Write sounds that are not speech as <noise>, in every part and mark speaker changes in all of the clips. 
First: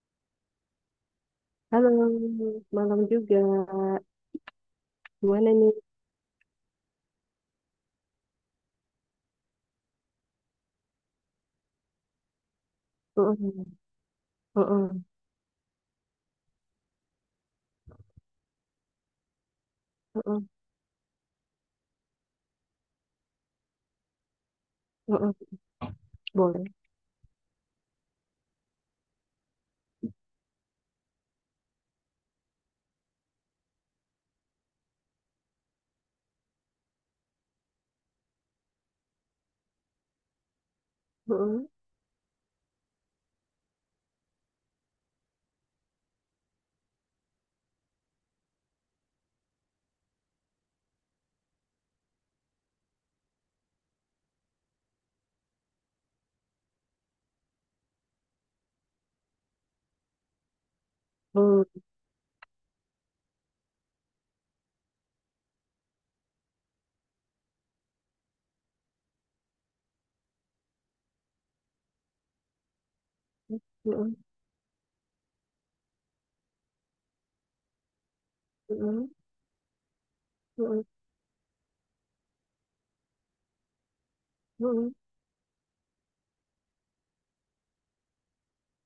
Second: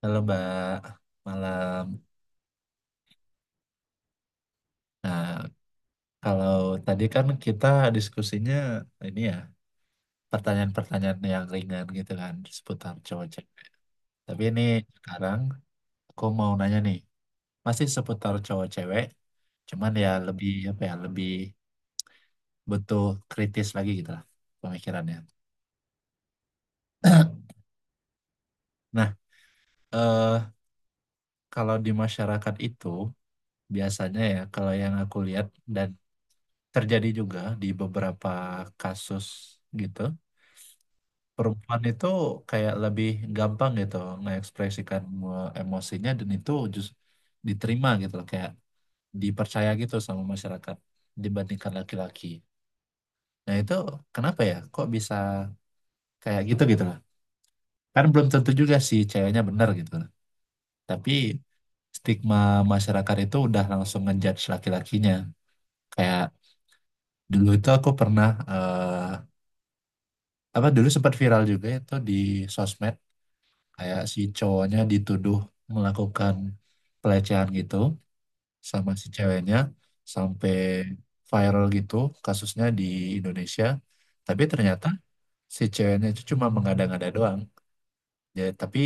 Speaker 1: Halo Mbak, malam.
Speaker 2: Halo, malam juga.
Speaker 1: Nah,
Speaker 2: Gimana nih?
Speaker 1: kalau tadi kan kita diskusinya ini ya, pertanyaan-pertanyaan yang ringan gitu kan, seputar cowok-cewek.
Speaker 2: Heeh,
Speaker 1: Tapi ini
Speaker 2: heeh,
Speaker 1: sekarang aku mau nanya nih, masih seputar cowok-cewek, cuman ya
Speaker 2: heeh,
Speaker 1: lebih apa ya, lebih butuh kritis lagi gitu lah pemikirannya.
Speaker 2: heeh. Boleh.
Speaker 1: <clears throat> Nah, eh, kalau di masyarakat itu biasanya ya kalau yang aku lihat dan terjadi juga di beberapa kasus gitu,
Speaker 2: Heeh,
Speaker 1: perempuan itu kayak lebih gampang gitu mengekspresikan, emosinya, dan itu justru diterima gitu loh, kayak dipercaya gitu sama masyarakat dibandingkan laki-laki. Nah itu kenapa ya kok bisa kayak gitu gitu loh? Kan belum tentu juga sih ceweknya benar gitu loh. Tapi
Speaker 2: heeh,
Speaker 1: stigma masyarakat itu udah langsung ngejudge laki-lakinya. Kayak dulu itu aku pernah, apa, dulu sempat viral juga itu di sosmed, kayak
Speaker 2: heeh,
Speaker 1: si cowoknya dituduh melakukan pelecehan gitu sama
Speaker 2: heeh,
Speaker 1: si ceweknya sampai
Speaker 2: heeh,
Speaker 1: viral gitu kasusnya di Indonesia, tapi ternyata
Speaker 2: heeh.
Speaker 1: si ceweknya itu cuma mengada-ngada doang. Jadi tapi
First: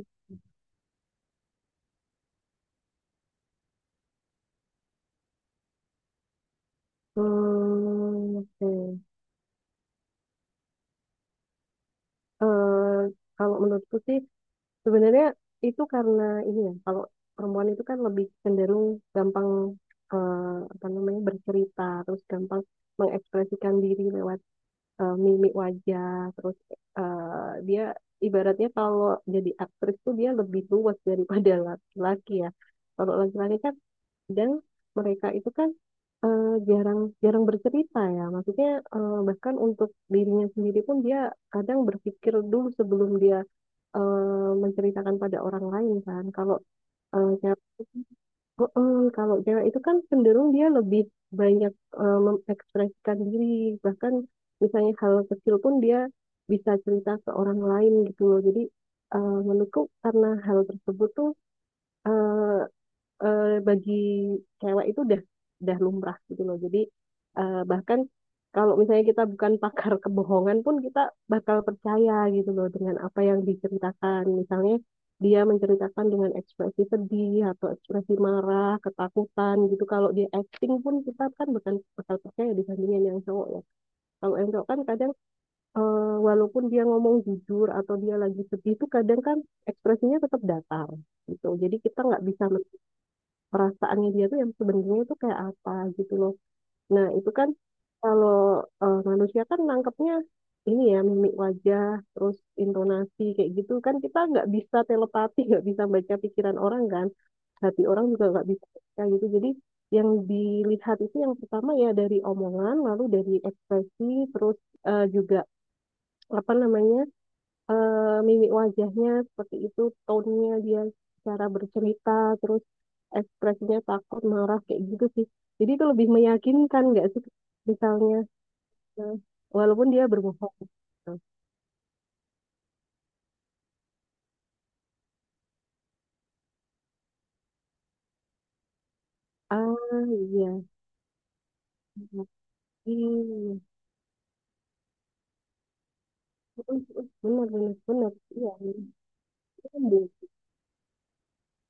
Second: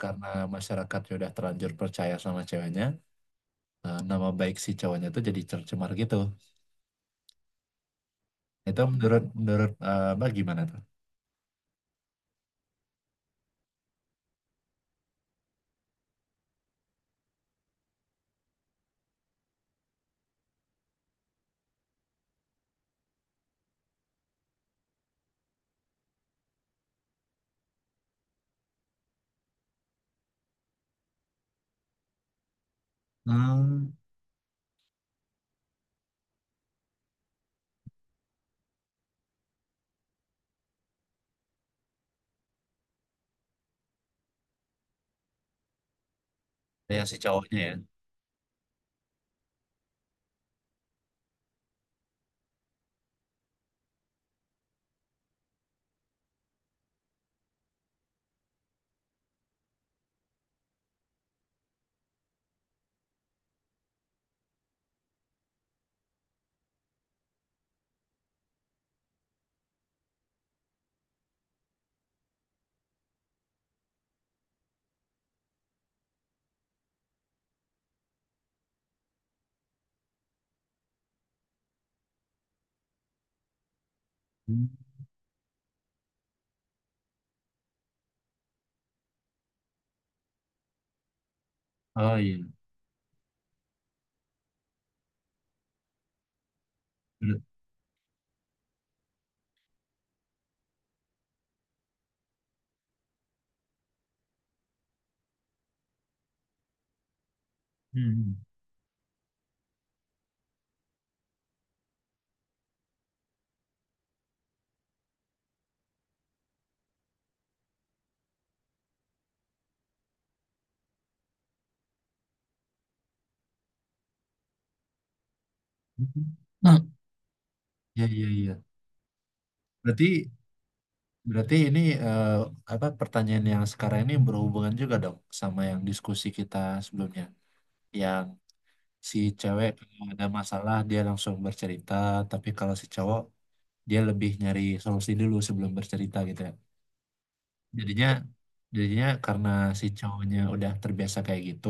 Speaker 1: karena masyarakat sudah terlanjur percaya sama ceweknya, nama baik si cowoknya itu jadi tercemar gitu.
Speaker 2: Hmm,
Speaker 1: Itu
Speaker 2: oke.
Speaker 1: menurut menurut, Mbak, gimana tuh?
Speaker 2: Eh, Kalau menurutku sih sebenarnya itu karena ini ya, kalau perempuan itu kan lebih cenderung gampang, eh, apa namanya, bercerita, terus gampang mengekspresikan diri lewat mimik wajah, terus eh, dia ibaratnya kalau jadi aktris tuh dia lebih luas daripada <laughs> laki-laki ya, kalau laki-laki kan,
Speaker 1: Hmm.
Speaker 2: dan mereka itu kan jarang jarang bercerita ya, maksudnya bahkan untuk dirinya sendiri pun dia kadang berpikir dulu sebelum dia menceritakan pada orang lain kan. Kalau
Speaker 1: Ya si
Speaker 2: cewek,
Speaker 1: cowoknya ya.
Speaker 2: kalau cewek itu kan cenderung dia lebih banyak mengekspresikan diri, bahkan misalnya hal kecil pun dia bisa cerita ke orang lain gitu loh. Jadi menurutku karena hal tersebut tuh bagi cewek itu udah lumrah gitu loh. Jadi bahkan kalau misalnya kita bukan <laughs> pakar kebohongan pun kita bakal percaya gitu loh dengan apa yang diceritakan. Misalnya dia menceritakan dengan ekspresi sedih atau ekspresi marah, ketakutan gitu. Kalau dia acting pun kita kan bukan bakal percaya dibandingin yang cowok ya. Kalau yang
Speaker 1: Hmm.
Speaker 2: cowok kan kadang walaupun dia ngomong jujur atau dia lagi sedih itu kadang kan ekspresinya tetap datar gitu. Jadi kita
Speaker 1: Oh
Speaker 2: nggak
Speaker 1: iya.
Speaker 2: bisa perasaannya dia tuh yang sebenarnya itu kayak apa gitu loh. Nah, itu
Speaker 1: Menurut-
Speaker 2: kan kalau manusia kan nangkepnya ini ya, mimik wajah, terus intonasi kayak gitu kan, kita nggak bisa telepati, nggak bisa baca pikiran orang kan. Hati orang juga
Speaker 1: Hmm.
Speaker 2: nggak bisa baca gitu. Jadi yang dilihat itu yang pertama ya dari omongan, lalu dari ekspresi, terus juga apa namanya mimik wajahnya seperti itu, tone-nya dia, cara bercerita, terus ekspresinya takut, marah, kayak gitu sih. Jadi itu lebih
Speaker 1: Nah,
Speaker 2: meyakinkan nggak sih,
Speaker 1: iya,
Speaker 2: misalnya
Speaker 1: iya, iya.
Speaker 2: eh, walaupun dia
Speaker 1: Berarti
Speaker 2: berbohong gitu.
Speaker 1: Berarti ini, apa, pertanyaan yang sekarang ini berhubungan juga dong sama yang diskusi kita sebelumnya. Yang si
Speaker 2: Ah
Speaker 1: cewek kalau ada
Speaker 2: iya,
Speaker 1: masalah dia langsung bercerita, tapi kalau si cowok
Speaker 2: iya,
Speaker 1: dia lebih nyari solusi dulu sebelum bercerita gitu ya.
Speaker 2: benar, benar,
Speaker 1: Jadinya
Speaker 2: benar, iya,
Speaker 1: jadinya karena si
Speaker 2: benar.
Speaker 1: cowoknya udah terbiasa kayak gitu,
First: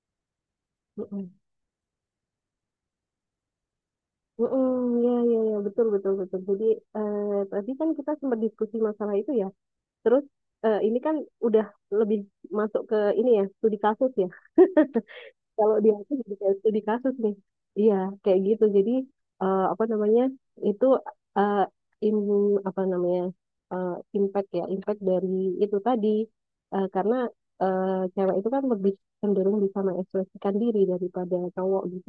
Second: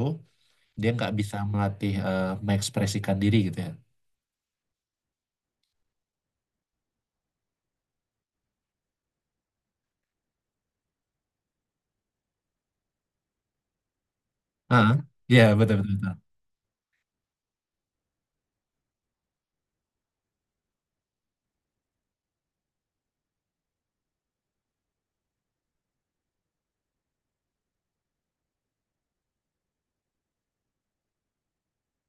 Speaker 1: dia nggak
Speaker 2: Mm-mm.
Speaker 1: bisa melatih, mengekspresikan diri gitu ya.
Speaker 2: Mm-mm, iya, iya, iya, betul, betul, betul. Jadi, eh, tadi kan kita sempat diskusi masalah itu ya. Terus, ini kan udah lebih masuk ke ini ya, studi kasus ya.
Speaker 1: Ah, iya, betul,
Speaker 2: Kalau di
Speaker 1: betul,
Speaker 2: aku
Speaker 1: betul.
Speaker 2: jadi kayak studi kasus nih, iya, kayak gitu. Jadi apa namanya, itu eh, im apa namanya, eh, impact ya, impact dari itu tadi. Karena eh, cewek itu kan lebih cenderung bisa mengekspresikan diri daripada cowok gitu,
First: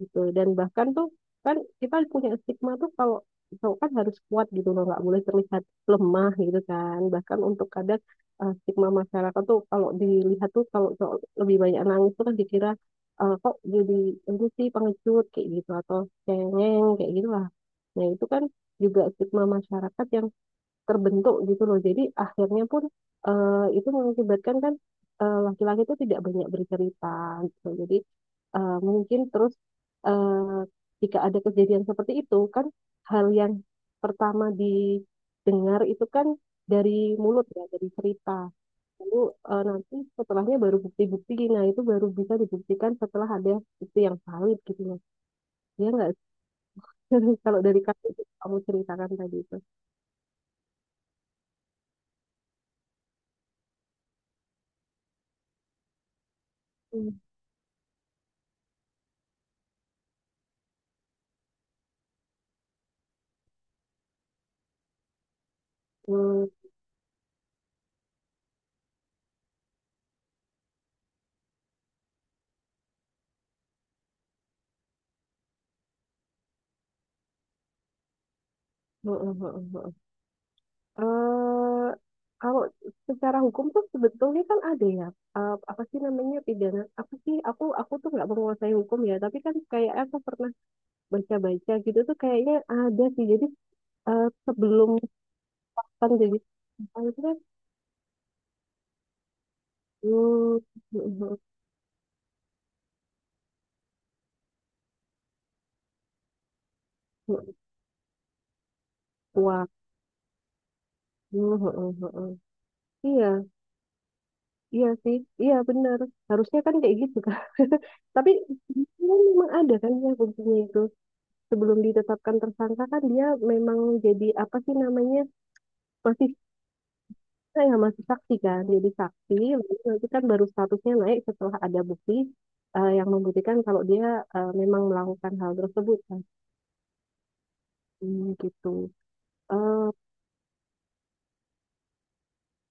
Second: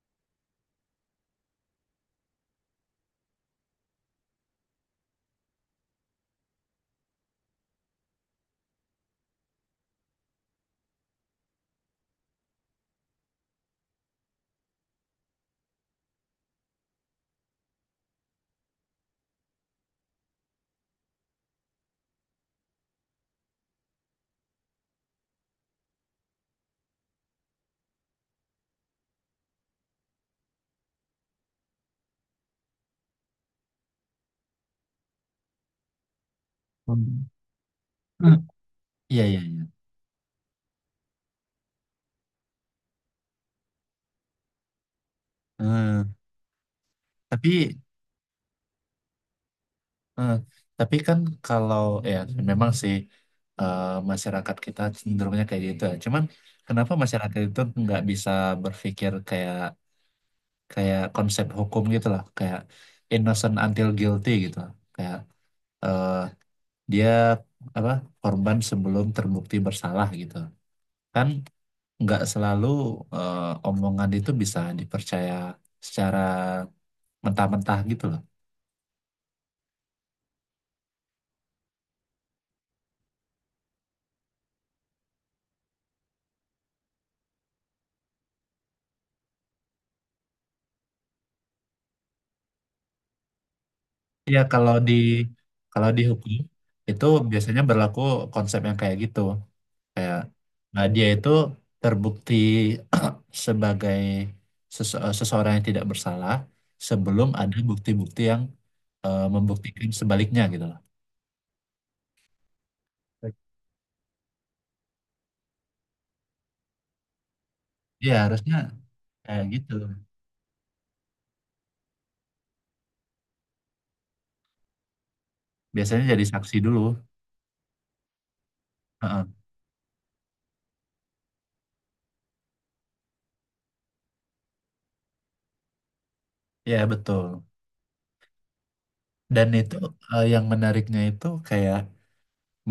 Speaker 2: gitu. Dan bahkan tuh kan kita punya stigma tuh, kalau cowok kan harus kuat gitu loh, nggak boleh terlihat lemah gitu kan. Bahkan untuk kadang stigma masyarakat tuh kalau dilihat tuh kalau cowok lebih banyak nangis tuh kan dikira kok jadi ini sih, pengecut kayak gitu, atau cengeng kayak gitu lah. Nah itu kan juga stigma masyarakat yang terbentuk gitu loh. Jadi akhirnya pun eh, itu mengakibatkan kan laki-laki itu tidak banyak bercerita gitu. Jadi mungkin terus eh, jika ada kejadian seperti itu kan, hal yang pertama didengar itu kan dari mulut ya, dari cerita.
Speaker 1: Hmm.
Speaker 2: Lalu
Speaker 1: Iya, iya, iya.
Speaker 2: nanti setelahnya baru bukti-bukti. Nah, itu baru bisa dibuktikan setelah ada bukti yang valid gitu loh. Ya
Speaker 1: Eh,
Speaker 2: nggak sih? <laughs> Kalau
Speaker 1: tapi
Speaker 2: dari kasus yang kamu ceritakan tadi itu.
Speaker 1: Eh, tapi kan kalau ya memang sih, eh, masyarakat kita cenderungnya kayak gitu ya. Cuman kenapa
Speaker 2: Hmm.
Speaker 1: masyarakat itu nggak bisa berpikir kayak kayak konsep hukum gitu loh, kayak innocent until guilty gitu loh. Kayak, eh,
Speaker 2: Hmm,
Speaker 1: dia apa korban sebelum terbukti bersalah gitu. Kan nggak selalu, eh, omongan itu bisa dipercaya secara mentah-mentah gitu loh.
Speaker 2: hmm, hmm, hmm, hmm. eh Kalau secara hukum tuh sebetulnya kan ada ya, apa sih namanya, pidana apa sih, aku tuh nggak menguasai hukum ya, tapi kan kayak aku pernah baca-baca gitu tuh kayaknya ada sih. Jadi
Speaker 1: Iya, kalau
Speaker 2: sebelum
Speaker 1: di kalau di
Speaker 2: kan
Speaker 1: hukum
Speaker 2: jadi tersangka
Speaker 1: itu
Speaker 2: itu kan,
Speaker 1: biasanya berlaku konsep yang kayak gitu. Kayak nah dia itu terbukti <clears throat> sebagai seseorang yang tidak bersalah sebelum ada bukti-bukti yang,
Speaker 2: <laughs> wah,
Speaker 1: membuktikan sebaliknya gitu loh.
Speaker 2: <laughs> iya, iya sih, iya, benar, harusnya kan kayak gitu kan. <laughs>
Speaker 1: Iya,
Speaker 2: Tapi
Speaker 1: harusnya
Speaker 2: dia
Speaker 1: kayak
Speaker 2: memang
Speaker 1: gitu.
Speaker 2: ada kan ya, fungsinya itu sebelum ditetapkan tersangka kan, dia memang jadi apa sih namanya,
Speaker 1: Biasanya jadi
Speaker 2: masih
Speaker 1: saksi dulu.
Speaker 2: kita yang masih saksi kan, jadi
Speaker 1: Heeh.
Speaker 2: saksi, lalu nanti kan baru statusnya naik setelah ada bukti yang membuktikan kalau dia memang melakukan hal tersebut kan.
Speaker 1: Iya, betul.
Speaker 2: Hmm, gitu.
Speaker 1: Dan itu,
Speaker 2: eh
Speaker 1: yang menariknya itu kayak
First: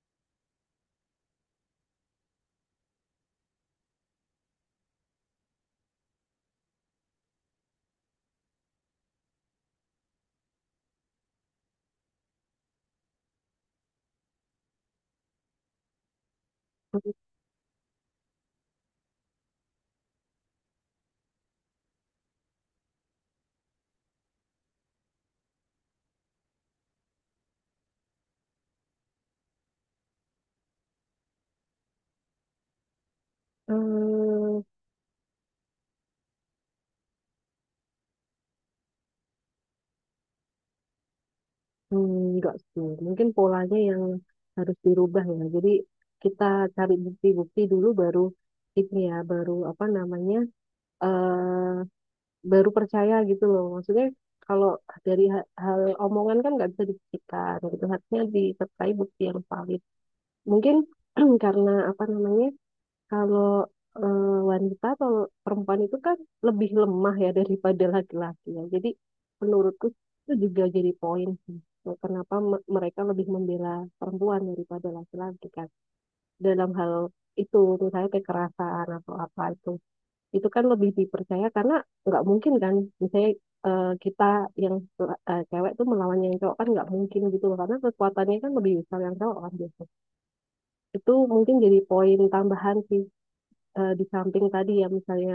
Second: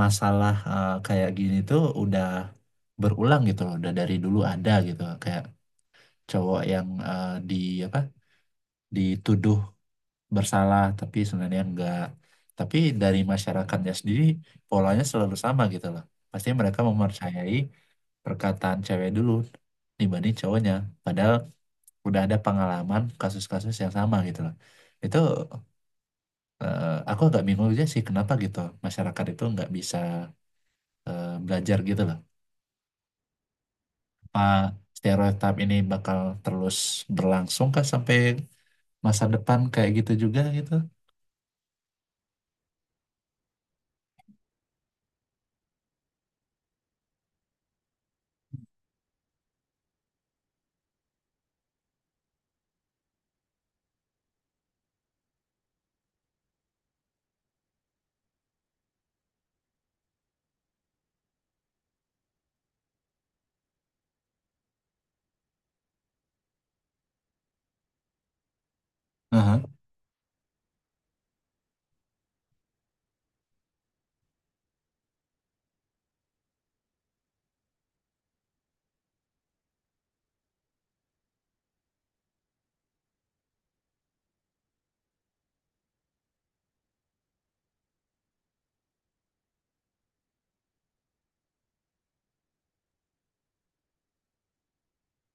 Speaker 1: masalah, kayak gini tuh udah berulang gitu loh, udah dari dulu ada gitu kayak cowok yang, di apa, dituduh bersalah tapi sebenarnya enggak. Tapi dari masyarakatnya sendiri polanya selalu sama gitu loh. Pasti mereka mempercayai perkataan cewek dulu dibanding cowoknya, padahal udah ada pengalaman kasus-kasus yang sama gitu loh. Itu, aku agak bingung aja sih kenapa gitu masyarakat itu nggak bisa, belajar gitu loh. Apa
Speaker 2: eh,
Speaker 1: stereotip ini bakal terus berlangsung kah sampai masa depan kayak gitu juga gitu?
Speaker 2: hmm, enggak sih, mungkin polanya yang harus dirubah ya. Jadi kita cari bukti-bukti dulu baru ini ya, baru apa namanya, eh, baru percaya gitu loh. Maksudnya kalau dari hal, omongan kan nggak bisa dibuktikan gitu. Harusnya disertai bukti yang valid. Mungkin <clears throat> karena apa namanya, kalau eh, wanita atau perempuan itu kan lebih lemah ya daripada laki-laki ya. Jadi
Speaker 1: Aha.
Speaker 2: menurutku itu juga jadi poin sih. Kenapa mereka lebih membela perempuan daripada laki-laki kan, dalam hal itu misalnya kekerasan atau apa, itu kan lebih dipercaya karena nggak mungkin kan misalnya kita yang cewek tuh melawan yang cowok kan nggak mungkin gitu loh, karena kekuatannya kan lebih besar yang cowok kan biasanya. Itu mungkin jadi poin tambahan sih, di samping tadi ya, misalnya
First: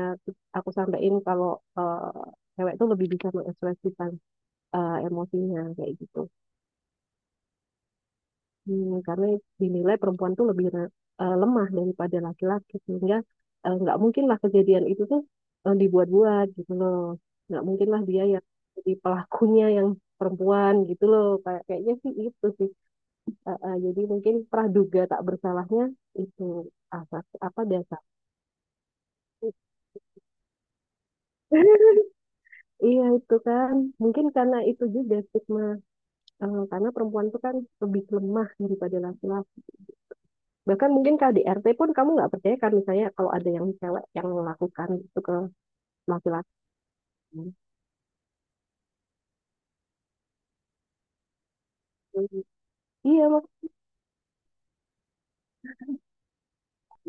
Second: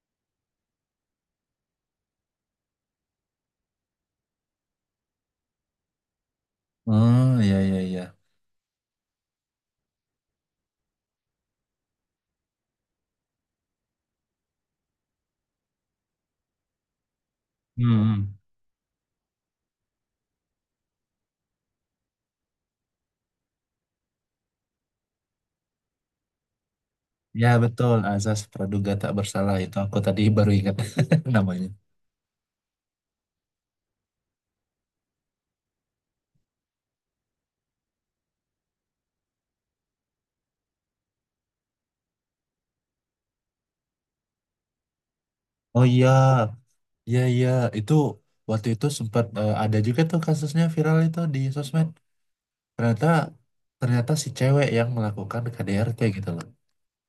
Speaker 2: aku sampein kalau eh, cewek tuh lebih bisa mengekspresikan emosinya kayak gitu.
Speaker 1: Oh iya, iya, iya.
Speaker 2: Hmm, karena dinilai perempuan tuh lebih lemah daripada laki-laki, sehingga nggak mungkin lah kejadian itu tuh dibuat-buat gitu loh. Nggak mungkin lah dia
Speaker 1: Hmm.
Speaker 2: yang jadi pelakunya yang perempuan gitu loh, kayak kayaknya sih itu sih. Jadi mungkin praduga tak bersalahnya itu asas
Speaker 1: Ya
Speaker 2: apa
Speaker 1: betul,
Speaker 2: dasar.
Speaker 1: azas praduga tak bersalah itu aku tadi baru ingat <laughs> namanya.
Speaker 2: <laughs> Iya itu kan mungkin karena itu juga stigma, karena perempuan tuh kan lebih lemah daripada laki-laki, bahkan mungkin KDRT pun kamu nggak percaya kan misalnya kalau ada yang cewek yang melakukan itu ke
Speaker 1: Oh iya,
Speaker 2: laki-laki.
Speaker 1: iya, iya,
Speaker 2: Hmm.
Speaker 1: itu waktu itu sempat, ada juga tuh kasusnya viral itu di sosmed. Ternyata
Speaker 2: Iya mak,
Speaker 1: ternyata si cewek yang melakukan KDRT gitu loh.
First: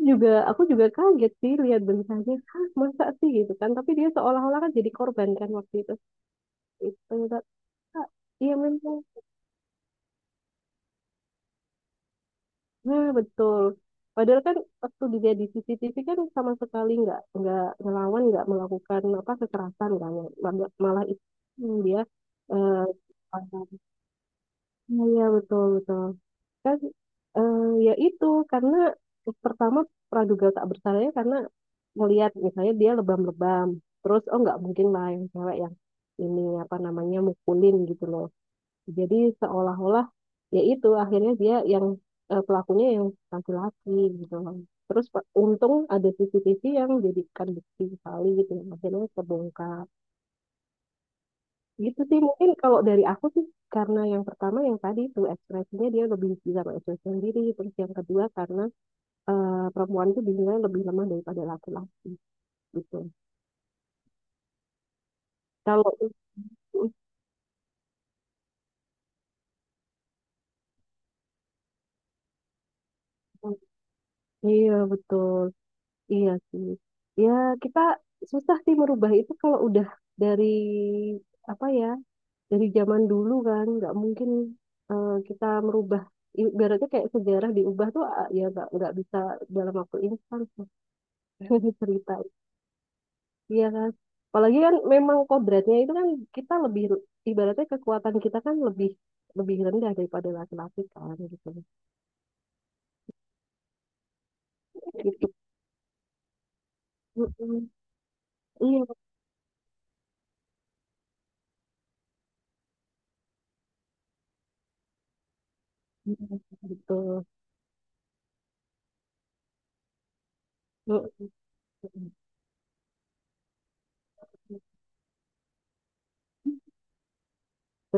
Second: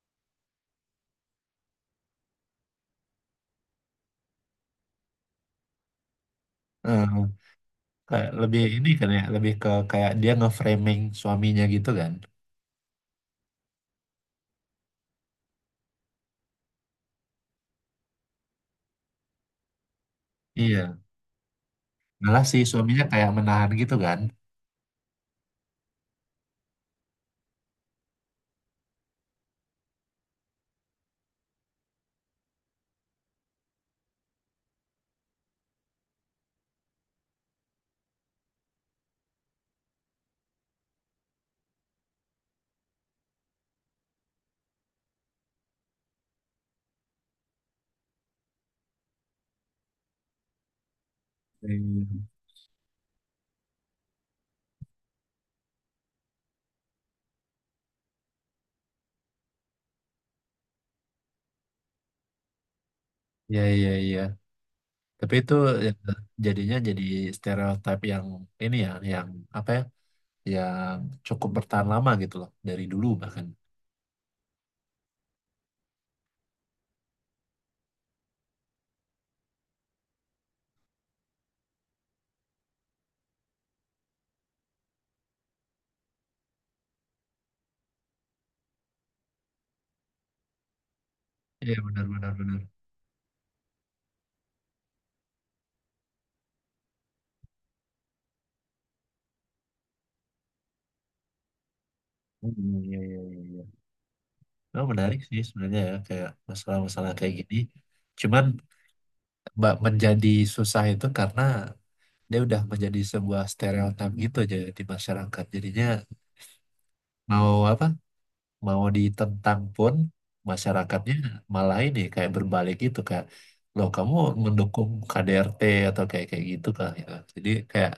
Speaker 2: juga aku juga kaget sih lihat bentuknya, hah masa sih gitu kan, tapi dia seolah-olah kan jadi korban kan waktu itu. Itu
Speaker 1: Eh, Kayak
Speaker 2: iya
Speaker 1: lebih ini
Speaker 2: memang,
Speaker 1: kan ya, lebih ke kayak dia nge-framing suaminya gitu kan.
Speaker 2: nah betul, padahal kan waktu dia di CCTV kan sama sekali nggak ngelawan, nggak melakukan apa kekerasan kan, malah
Speaker 1: Iya.
Speaker 2: malah itu dia
Speaker 1: Malah si
Speaker 2: eh,
Speaker 1: suaminya kayak menahan gitu kan.
Speaker 2: iya, iya, betul, betul. Kan eh, ya itu karena pertama praduga tak bersalahnya karena melihat misalnya dia lebam-lebam terus, oh nggak mungkin lah yang cewek yang ini apa namanya mukulin gitu loh. Jadi seolah-olah ya itu akhirnya dia yang pelakunya yang laki-laki gitu loh. Terus untung ada CCTV yang jadikan bukti kali gitu, akhirnya terbongkar. Gitu sih
Speaker 1: Hmm,
Speaker 2: mungkin kalau dari aku sih, karena yang pertama yang tadi itu ekspresinya dia lebih bisa mengekspresi sendiri, terus yang kedua karena perempuan itu dinilai lebih lemah daripada laki-laki gitu.
Speaker 1: iya, iya, iya. Tapi itu ya,
Speaker 2: Kalau
Speaker 1: jadinya jadi stereotip yang ini ya, yang apa ya, yang cukup bertahan lama gitu loh, dari dulu bahkan.
Speaker 2: iya betul, iya sih, ya kita susah sih merubah itu kalau udah dari apa ya, dari zaman dulu kan nggak mungkin kita merubah, ibaratnya kayak sejarah diubah tuh ah, ya nggak bisa dalam waktu instan.
Speaker 1: Iya,
Speaker 2: <laughs>
Speaker 1: benar,
Speaker 2: Cerita.
Speaker 1: benar, benar.
Speaker 2: Iya kan? Apalagi kan memang kodratnya itu kan kita lebih, ibaratnya kekuatan kita kan lebih lebih rendah daripada laki-laki kan gitu.
Speaker 1: Hmm, iya, iya, iya, iya. Oh, menarik
Speaker 2: Gitu.
Speaker 1: sih sebenarnya ya, kayak masalah-masalah kayak gini.
Speaker 2: Mm-mm.
Speaker 1: Cuman
Speaker 2: Iya,
Speaker 1: Mbak, menjadi susah itu karena dia udah menjadi sebuah stereotip gitu aja di masyarakat. Jadinya
Speaker 2: gitu.
Speaker 1: mau apa? Mau ditentang pun masyarakatnya malah ini kayak berbalik gitu kayak loh, kamu mendukung KDRT atau kayak kayak gitu kan gitu. Jadi kayak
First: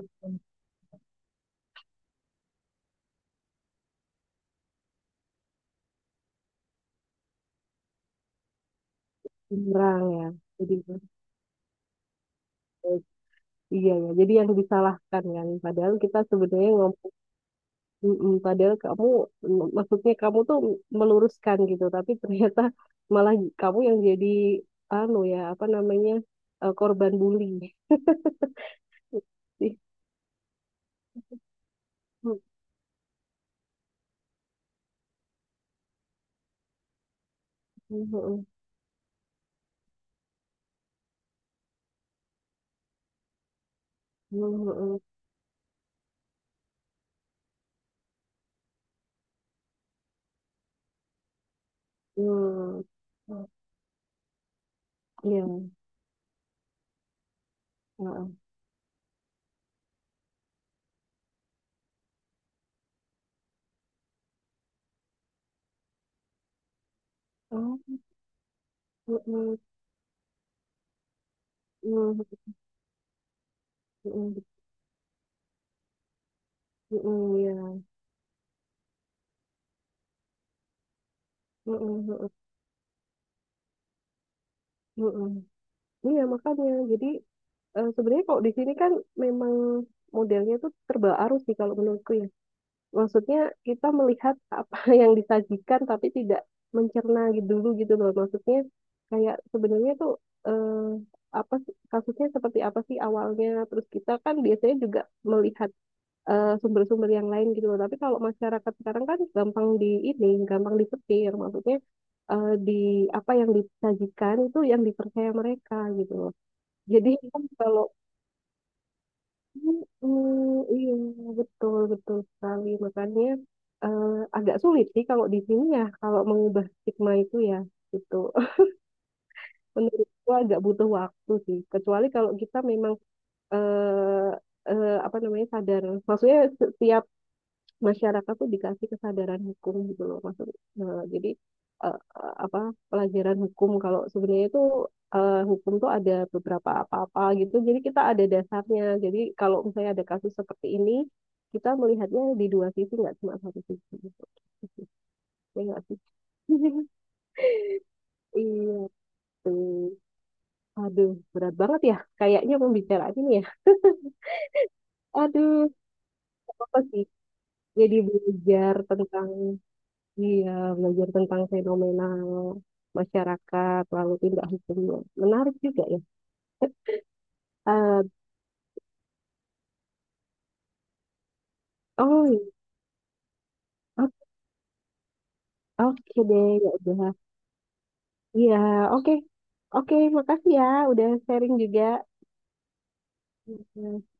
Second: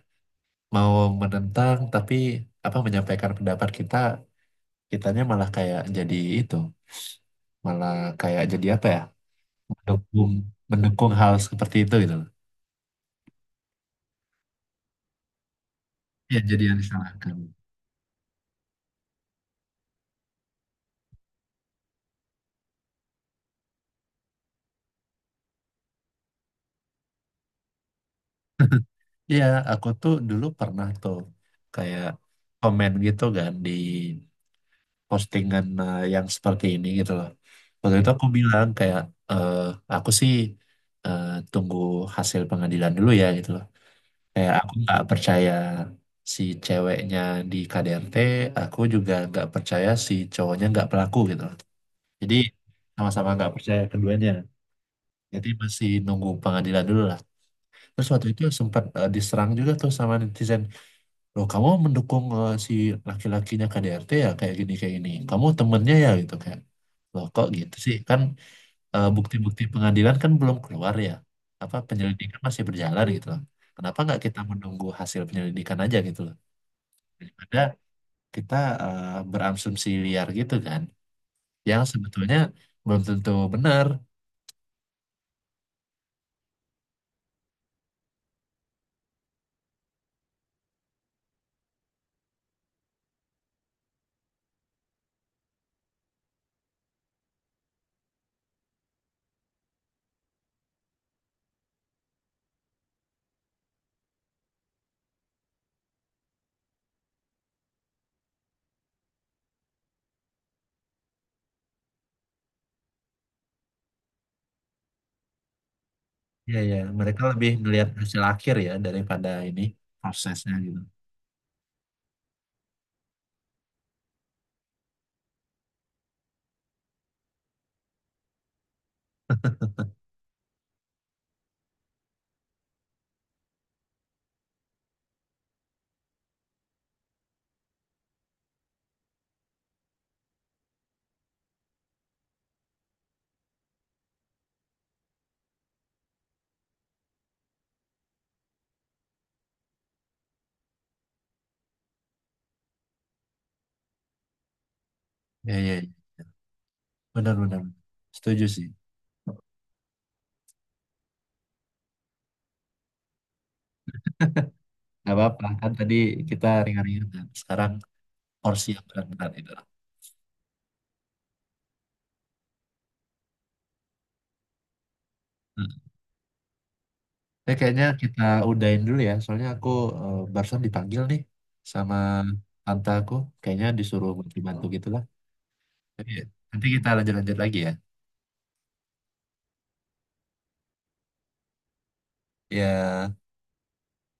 Speaker 1: mau menentang, tapi apa, menyampaikan pendapat kita, kitanya malah kayak jadi itu, malah kayak jadi apa ya,
Speaker 2: Kurang ya.
Speaker 1: mendukung
Speaker 2: Jadi
Speaker 1: mendukung hal seperti itu gitu loh.
Speaker 2: iya ya. Jadi yang disalahkan kan padahal kita
Speaker 1: Ya jadi
Speaker 2: sebenarnya
Speaker 1: yang
Speaker 2: ngomong,
Speaker 1: disalahkan. <laughs>
Speaker 2: mm-mm. Padahal kamu, mm, maksudnya kamu tuh meluruskan gitu, tapi ternyata malah kamu yang jadi anu ya, apa namanya, korban bully.
Speaker 1: Iya, aku tuh dulu pernah tuh kayak komen gitu kan di postingan, yang seperti ini gitu loh. Waktu itu aku
Speaker 2: <laughs>
Speaker 1: bilang kayak, eh, aku sih, eh, tunggu hasil pengadilan dulu ya gitu loh. Kayak aku nggak
Speaker 2: Mhm,
Speaker 1: percaya si ceweknya di KDRT, aku juga nggak percaya si cowoknya nggak pelaku gitu loh. Jadi
Speaker 2: mhm,
Speaker 1: sama-sama
Speaker 2: mhm.
Speaker 1: nggak percaya keduanya. Jadi
Speaker 2: Iya,
Speaker 1: masih nunggu pengadilan dulu lah. Terus waktu
Speaker 2: heeh.
Speaker 1: itu sempat, diserang juga tuh sama netizen, loh kamu mendukung, si laki-lakinya KDRT ya, kayak gini kayak gini, kamu temennya ya gitu, kayak loh kok gitu
Speaker 2: Oh,
Speaker 1: sih, kan,
Speaker 2: mhm,
Speaker 1: bukti-bukti pengadilan kan belum keluar ya, apa
Speaker 2: mhm,
Speaker 1: penyelidikan masih berjalan gitu loh, kenapa nggak
Speaker 2: mhm,
Speaker 1: kita menunggu hasil penyelidikan aja gitu loh,
Speaker 2: mhm,
Speaker 1: daripada
Speaker 2: iya.
Speaker 1: kita, berasumsi liar gitu kan, yang
Speaker 2: Mhm, mhm,
Speaker 1: sebetulnya belum tentu benar.
Speaker 2: mhm. Iya, makanya. Jadi sebenarnya kalau di sini kan memang modelnya tuh serba arus sih kalau menurutku ya. Maksudnya kita melihat apa <laughs> yang disajikan tapi tidak mencerna gitu dulu gitu loh. Maksudnya kayak sebenarnya tuh eh, kasusnya seperti apa sih awalnya. Terus kita kan biasanya juga melihat sumber-sumber yang lain gitu loh. Tapi kalau masyarakat sekarang kan gampang di ini, gampang disetir, maksudnya di apa yang disajikan itu yang dipercaya mereka gitu loh.
Speaker 1: Ya, ya,
Speaker 2: Jadi
Speaker 1: mereka
Speaker 2: kan
Speaker 1: lebih
Speaker 2: kalau
Speaker 1: melihat hasil akhir ya daripada ini prosesnya
Speaker 2: mm,
Speaker 1: gitu.
Speaker 2: iya, betul betul sekali. Makanya eh, agak sulit sih kalau di sini ya kalau mengubah stigma itu ya gitu. <laughs> Menurutku agak butuh waktu sih. Kecuali kalau kita memang eh apa namanya, sadar. Maksudnya setiap masyarakat tuh dikasih kesadaran hukum gitu loh, maksud jadi apa, pelajaran hukum, kalau sebenarnya itu hukum tuh ada beberapa apa-apa gitu, jadi kita ada dasarnya. Jadi kalau misalnya ada kasus seperti ini, kita melihatnya di dua sisi, nggak cuma satu sisi gitu,
Speaker 1: Ya,
Speaker 2: ya
Speaker 1: ya,
Speaker 2: nggak sih? <laughs>
Speaker 1: benar-benar setuju sih.
Speaker 2: Iya, aduh, berat banget ya kayaknya pembicaraan ini ya,
Speaker 1: Nggak apa-apa,
Speaker 2: aduh,
Speaker 1: kan tadi kita
Speaker 2: apa sih,
Speaker 1: ringan-ringan. Sekarang
Speaker 2: jadi
Speaker 1: porsi
Speaker 2: belajar
Speaker 1: yang
Speaker 2: tentang,
Speaker 1: berat-berat itu.
Speaker 2: iya, belajar tentang fenomena masyarakat, lalu tindak hukumnya. Menarik
Speaker 1: Nah,
Speaker 2: juga ya.
Speaker 1: kayaknya
Speaker 2: Eh,
Speaker 1: kita udahin dulu ya, soalnya aku, barusan dipanggil nih sama
Speaker 2: oh, iya.
Speaker 1: tante aku. Kayaknya disuruh
Speaker 2: O-
Speaker 1: bantu-bantu gitu lah. Jadi,
Speaker 2: oke deh,
Speaker 1: nanti
Speaker 2: ya
Speaker 1: kita
Speaker 2: udah.
Speaker 1: lanjut-lanjut lagi ya.
Speaker 2: Iya, oke. Oke, makasih ya, udah sharing juga.
Speaker 1: Ya.
Speaker 2: Iya.